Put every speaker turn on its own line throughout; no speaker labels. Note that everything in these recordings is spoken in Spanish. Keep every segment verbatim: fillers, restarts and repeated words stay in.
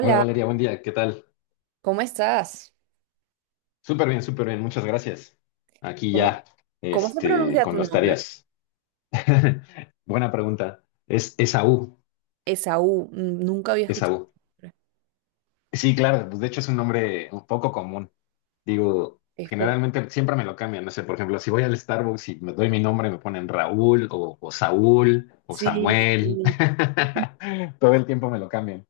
Hola Valeria, buen día, ¿qué tal?
¿cómo estás?
Súper bien, súper bien, muchas gracias. Aquí
¿Cómo,
ya,
cómo se
este,
pronuncia
con
tu
las
nombre?
tareas. Buena pregunta. Es Esaú,
Esaú, mm, nunca había escuchado
Esaú.
el nombre.
Sí, claro, pues de hecho es un nombre un poco común. Digo,
Es poco.
generalmente siempre me lo cambian, no sé, por ejemplo, si voy al Starbucks y me doy mi nombre, me ponen Raúl o, o Saúl o
Sí,
Samuel.
sí.
Todo el tiempo me lo cambian,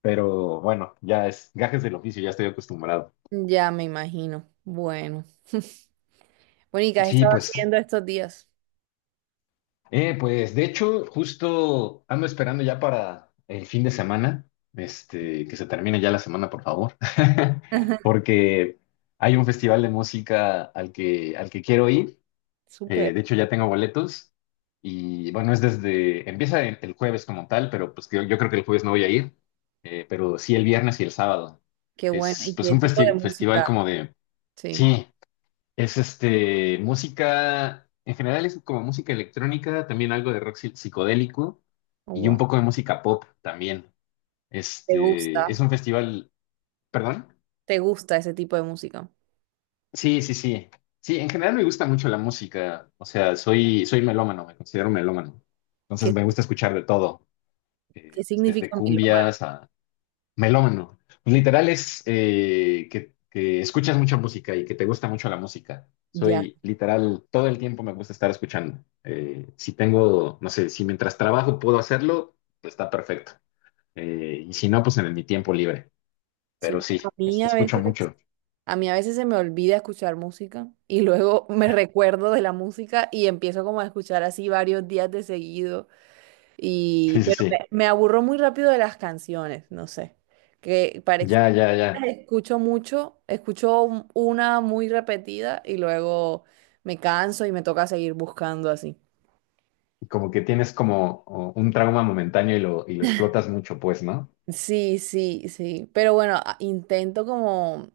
pero bueno, ya es gajes del oficio, ya estoy acostumbrado.
Ya me imagino. Bueno. Bueno, ¿y qué has
Sí,
estado
pues.
haciendo estos días?
Eh, pues de hecho, justo ando esperando ya para el fin de semana, este, que se termine ya la semana, por favor, porque hay un festival de música al que, al que quiero ir. Eh,
Súper.
de hecho, ya tengo boletos y bueno, es desde, empieza el el jueves como tal, pero pues yo, yo creo que el jueves no voy a ir, eh, pero sí el viernes y el sábado.
Qué bueno.
Es
¿Y
pues
qué
un
tipo de
festi- festival
música?
como de,
Sí.
sí. Es este, música, en general es como música electrónica, también algo de rock psi- psicodélico
Oh,
y un
wow.
poco de música pop también.
¿Te
Este, es
gusta?
un festival, ¿perdón?
¿Te gusta ese tipo de música?
Sí, sí, sí. Sí, en general me gusta mucho la música, o sea, soy, soy melómano, me considero melómano. Entonces
¿Qué,
me gusta escuchar de todo,
qué
eh, pues, desde
significa melómano?
cumbias. Melómano. Pues literal es eh, que, que escuchas mucha música y que te gusta mucho la música.
Ya.
Soy literal, todo el tiempo me gusta estar escuchando. Eh, si tengo, no sé, si mientras trabajo puedo hacerlo, pues está perfecto. Eh, y si no, pues en mi tiempo libre. Pero
Súper. A
sí,
mí
este,
a
escucho
veces.
mucho.
A mí a veces se me olvida escuchar música y luego me recuerdo de la música y empiezo como a escuchar así varios días de seguido y
Sí, sí,
pero me,
sí.
me aburro muy rápido de las canciones, no sé. Que para ex-
Ya, ya, ya.
escucho mucho, escucho un- una muy repetida y luego me canso y me toca seguir buscando así.
Como que tienes como o, un trauma momentáneo y lo, y lo explotas mucho, pues, ¿no?
Sí, sí, sí, pero bueno, a- intento como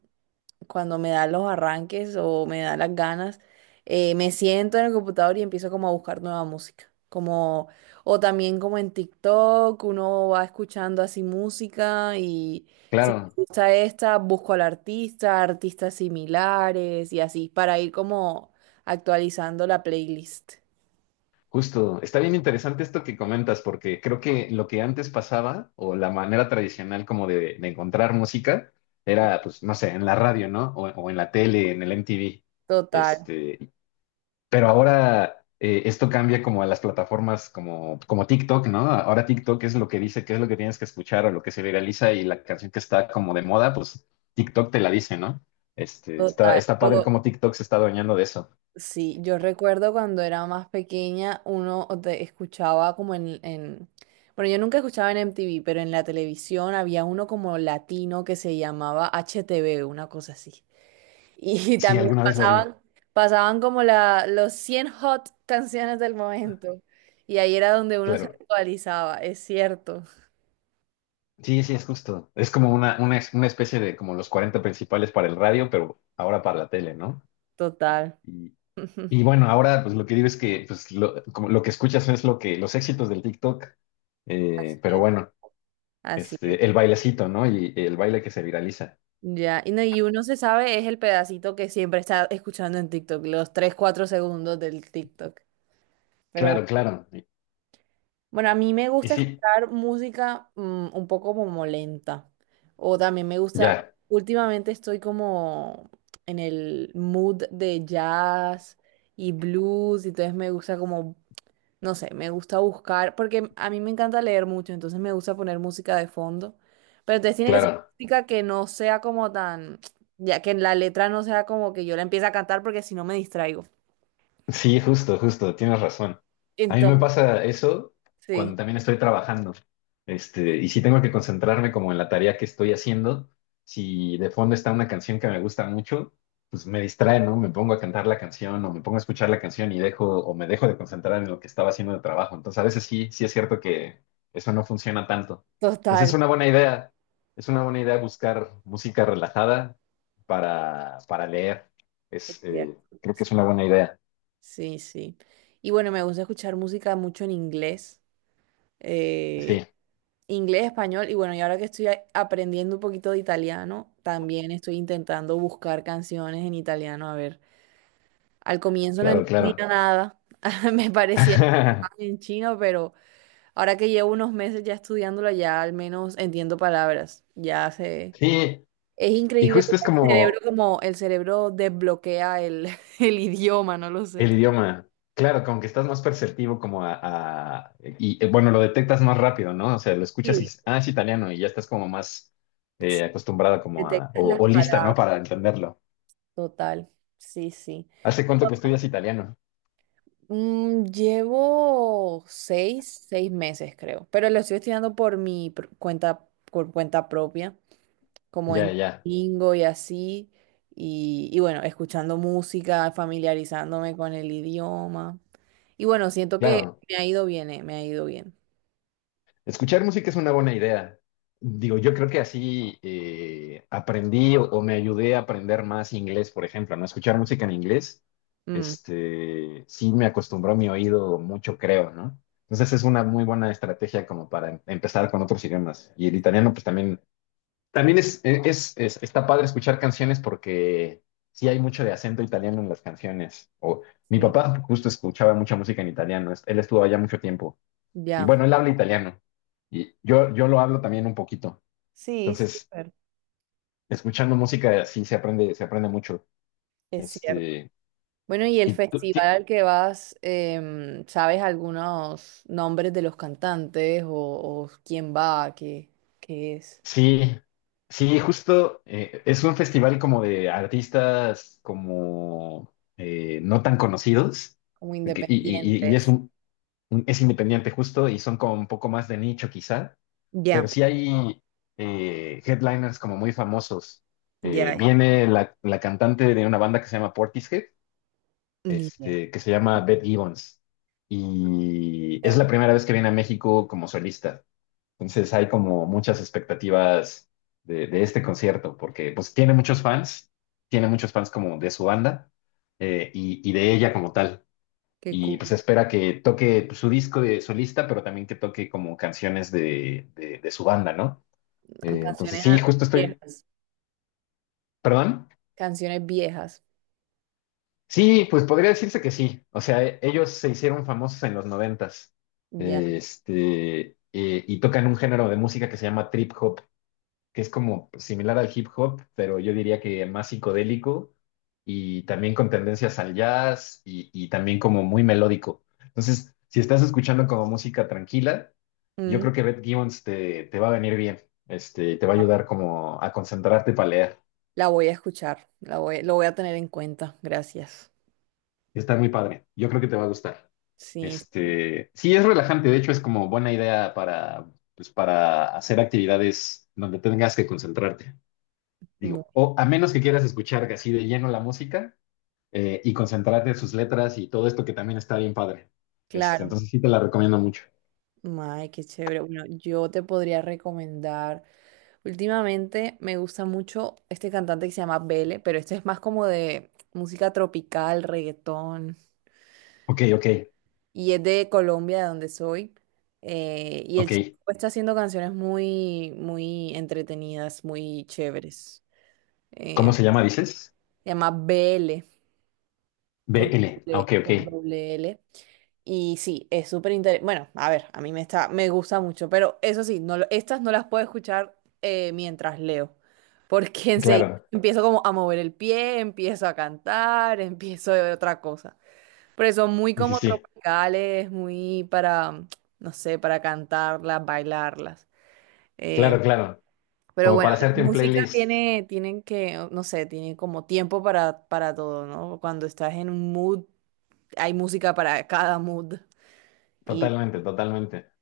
cuando me da los arranques o me da las ganas, eh, me siento en el computador y empiezo como a buscar nueva música. Como, o también como en TikTok, uno va escuchando así música y si
Claro.
me gusta esta, busco al artista, artistas similares y así, para ir como actualizando la playlist.
Justo, está bien interesante esto que comentas, porque creo que lo que antes pasaba, o la manera tradicional como de, de encontrar música, era, pues, no sé, en la radio, ¿no? O, o en la tele, en el M T V.
Total,
Este, pero ahora eh, esto cambia como a las plataformas como, como TikTok, ¿no? Ahora TikTok es lo que dice, qué es lo que tienes que escuchar o lo que se viraliza y la canción que está como de moda, pues TikTok te la dice, ¿no? Este, está,
total.
está padre
Lo-
cómo TikTok se está adueñando de eso.
Sí, yo recuerdo cuando era más pequeña, uno te escuchaba como en, en- bueno, yo nunca escuchaba en M T V, pero en la televisión había uno como latino que se llamaba H T V, una cosa así. Y
Sí,
también
alguna vez lo vi,
pasaban, pasaban como la, los cien hot canciones del momento. Y ahí era donde uno se
claro.
actualizaba, es cierto.
Sí, sí, es justo. Es como una, una, es- una especie de como los cuarenta principales para el radio, pero ahora para la tele, ¿no?
Total.
Y, y bueno, ahora pues lo que digo es que pues, lo, como lo que escuchas es lo que, los éxitos del TikTok,
Así
eh, pero
es.
bueno,
Así es.
este, el bailecito, ¿no? Y el baile que se viraliza.
Ya, y, no, y uno se sabe, es el pedacito que siempre está escuchando en TikTok, los tres cuatro segundos del TikTok. Pero
Claro, claro. Y,
bueno, a mí me
y
gusta
sí,
escuchar música mm, un poco como lenta. O también me gusta,
ya,
últimamente estoy como en el mood de jazz y blues, y entonces me gusta como no sé, me gusta buscar, porque a mí me encanta leer mucho, entonces me gusta poner música de fondo, pero entonces tiene que ser
claro.
música que no sea como tan, ya que la letra no sea como que yo la empiece a cantar porque si no me distraigo.
Sí, justo, justo, tienes razón. A mí me
Entonces,
pasa eso
sí,
cuando también estoy trabajando. Este, y si tengo que concentrarme como en la tarea que estoy haciendo, si de fondo está una canción que me gusta mucho, pues me distrae, ¿no? Me pongo a cantar la canción o me pongo a escuchar la canción y dejo o me dejo de concentrar en lo que estaba haciendo de trabajo. Entonces, a veces sí, sí es cierto que eso no funciona tanto. Entonces,
total.
es una buena idea. Es una buena idea buscar música relajada para, para leer.
Es
Es, eh,
cierto.
creo que es una buena idea.
Sí, sí. Y bueno, me gusta escuchar música mucho en inglés, eh,
Sí,
inglés, español, y bueno, y ahora que estoy a- aprendiendo un poquito de italiano, también estoy intentando buscar canciones en italiano, a ver. Al comienzo no
claro,
entendía
claro.
nada, me parecía en chino, pero ahora que llevo unos meses ya estudiándolo, ya al menos entiendo palabras. Ya sé.
Sí,
Es
y
increíble
justo
cómo
es
el cerebro,
como
como el cerebro desbloquea el, el idioma, no lo sé.
el idioma. Claro, como que estás más perceptivo como a, a- y eh, bueno, lo detectas más rápido, ¿no? O sea, lo escuchas y
Sí.
dices, ah, es italiano y ya estás como más
Sí,
eh, acostumbrada como a,
detectas
o,
las
o lista, ¿no?
palabras.
Para entenderlo.
Total, sí, sí.
¿Hace cuánto que estudias italiano?
Mm, llevo seis, seis meses, creo, pero lo estoy estudiando por mi pr- cuenta, por cuenta propia. Como
Ya,
en
ya,
domingo y así. Y, y bueno, escuchando música, familiarizándome con el idioma. Y bueno, siento que
claro.
me ha ido bien, eh, me ha ido bien.
Escuchar música es una buena idea. Digo, yo creo que así eh, aprendí o, o me ayudé a aprender más inglés, por ejemplo, ¿no? Escuchar música en inglés,
Mm,
este, sí me acostumbró mi oído mucho, creo, ¿no? Entonces es una muy buena estrategia como para em- empezar con otros idiomas. Y el italiano, pues también, también es, e, es, es- está padre escuchar canciones porque sí hay mucho de acento italiano en las canciones. O, mi
sí,
papá justo escuchaba mucha música en italiano, él estuvo allá mucho tiempo. Y
ya.
bueno, él habla italiano y yo, yo lo hablo también un poquito.
Sí,
Entonces,
súper.
escuchando música así se aprende, se aprende mucho.
Es cierto.
Este,
Bueno, y el
y tú-
festival
ti-
al que vas, em, ¿sabes algunos nombres de los cantantes o, o quién va, qué, qué es?
sí, sí, justo eh, es un festival como de artistas como eh, no tan conocidos
Como
que- y, y- y- y es
independientes.
un, un- es independiente justo y son como un poco más de nicho quizá, pero
Ya,
sí hay eh, headliners como muy famosos. Eh,
ya, ya.
viene la, la cantante de una banda que se llama Portishead,
Ni idea.
este, que se llama Beth Gibbons. Y es
Ya.
la primera vez que viene a México como solista. Entonces hay como muchas expectativas de, de este concierto, porque pues tiene muchos fans, tiene muchos fans como de su banda eh, y, y de ella como tal.
Qué
Y pues
cool.
espera que toque pues, su disco de solista, pero también que toque como canciones de, de- de su banda, ¿no? Eh, entonces
Canciones
sí, justo estoy,
viejas.
perdón.
Canciones viejas.
Sí, pues podría decirse que sí. O sea, e- ellos se hicieron famosos en los noventas.
Ya.
Este, eh, y tocan un género de música que se llama trip hop, que es como similar al hip hop, pero yo diría que más psicodélico y también con tendencias al jazz y, y también como muy melódico. Entonces, si estás escuchando como música tranquila, yo
Mm.
creo que Beth Gibbons te, te va a venir bien. Este, te va a ayudar como a concentrarte para leer.
La voy a escuchar, la voy, lo voy a tener en cuenta, gracias.
Está muy padre. Yo creo que te va a gustar.
Sí,
Este, sí, es relajante, de hecho es como buena idea para, pues, para hacer actividades donde tengas que concentrarte.
muy
Digo, o a menos que quieras escuchar así de lleno la música eh, y concentrarte en sus letras y todo esto que también está bien padre. Este,
claro.
entonces sí te la recomiendo mucho.
Ay, qué chévere. Bueno, yo te podría recomendar. Últimamente me gusta mucho este cantante que se llama Bele, pero este es más como de música tropical, reggaetón,
Ok, ok,
y es de Colombia, de donde soy. eh, y el chico
ok.
está haciendo canciones muy, muy entretenidas, muy chéveres.
¿Cómo
Eh,
se llama, dices?
se llama Bele
B
con
L. Ah,
doble,
ok, ok.
con doble L. Y sí, es súper interesante. Bueno, a ver, a mí me está, me gusta mucho, pero eso sí, no, lo- estas no las puedo escuchar eh, mientras leo, porque enseguida
Claro.
empiezo como a mover el pie, empiezo a cantar, empiezo de otra cosa. Pero son muy
Sí, sí,
como
sí.
tropicales, muy para, no sé, para cantarlas, bailarlas. Eh,
Claro, claro.
pero
Como
bueno,
para hacerte
la
un
música
playlist.
tiene, tienen que, no sé, tiene como tiempo para, para todo, ¿no? Cuando estás en un mood hay música para cada mood. Y
Totalmente, totalmente.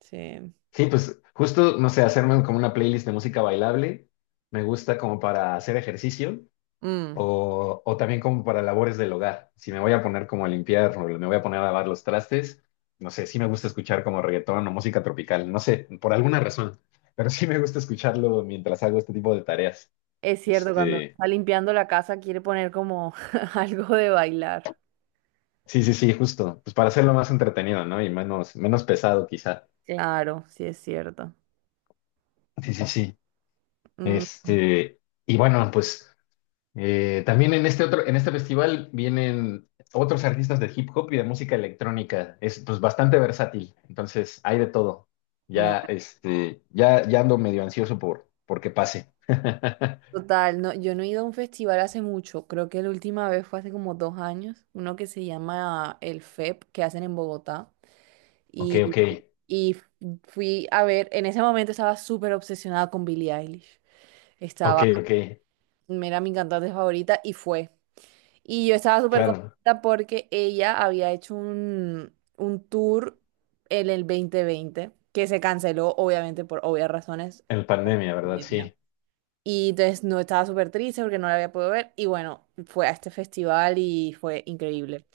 sí.
Sí, pues justo, no sé, hacerme como una playlist de música bailable, me gusta como para hacer ejercicio
Mm,
o, o también como para labores del hogar. Si me voy a poner como a limpiar o me voy a poner a lavar los trastes, no sé, sí me gusta escuchar como reggaetón o música tropical, no sé, por alguna razón, pero sí me gusta escucharlo mientras hago este tipo de tareas.
es cierto, cuando
Este,
está limpiando la casa quiere poner como algo de bailar.
sí, sí, sí, justo, pues para hacerlo más entretenido, ¿no? Y menos, menos pesado quizá.
Sí. Claro, sí es cierto.
Sí, sí, sí.
Mm,
Este, y bueno, pues... Eh, también en este otro, en este festival vienen otros artistas de hip hop y de música electrónica. Es pues bastante versátil, entonces hay de todo. Ya,
claro.
este, ya, ya ando medio ansioso por, por que pase.
Total, no, yo no he ido a un festival hace mucho. Creo que la última vez fue hace como dos años. Uno que se llama el F E P, que hacen en Bogotá.
Ok,
Y,
ok,
y f- fui a ver, en ese momento estaba súper obsesionada con Billie Eilish.
ok,
Estaba,
ok.
era mi cantante favorita y fue. Y yo estaba súper
Claro,
contenta porque ella había hecho un, un tour en el dos mil veinte que se canceló, obviamente, por obvias razones.
en pandemia, ¿verdad?
Pandemia.
Sí.
Y entonces no estaba súper triste porque no la había podido ver. Y bueno, fue a este festival y fue increíble.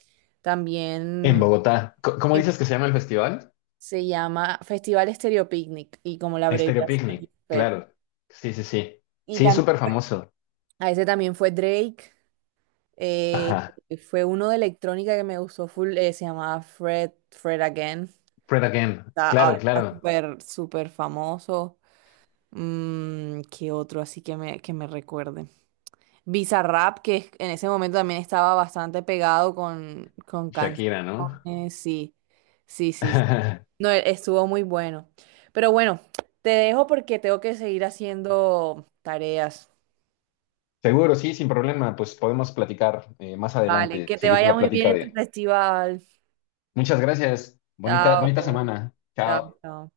En
También
Bogotá. Co- ¿Cómo
em,
dices que se llama el festival?
se llama Festival Stereo Picnic y como la
Estéreo
abreviación es
Picnic,
P E P.
claro. Sí, sí, sí.
Y
Sí,
tam
súper famoso.
a ese también fue Drake. eh,
Ajá.
fue uno de electrónica que me gustó full, eh, se llamaba Fred, Fred Again.
Fred Again.
Está- ahora
Claro,
está
claro.
súper, súper famoso. Mm, ¿qué otro así que me, que me recuerde? Bizarrap, que es- en ese momento también estaba bastante pegado con, con canciones.
Shakira, ¿no?
Sí, sí, sí, sí. No, e- estuvo muy bueno. Pero bueno, te dejo porque tengo que seguir haciendo tareas.
Seguro, sí, sin problema. Pues podemos platicar eh, más
Vale,
adelante,
que te
seguir
vaya
la
muy bien
plática
en tu
de...
festival.
Muchas gracias. Bonita,
Chao,
bonita semana.
chao,
Chao.
chao.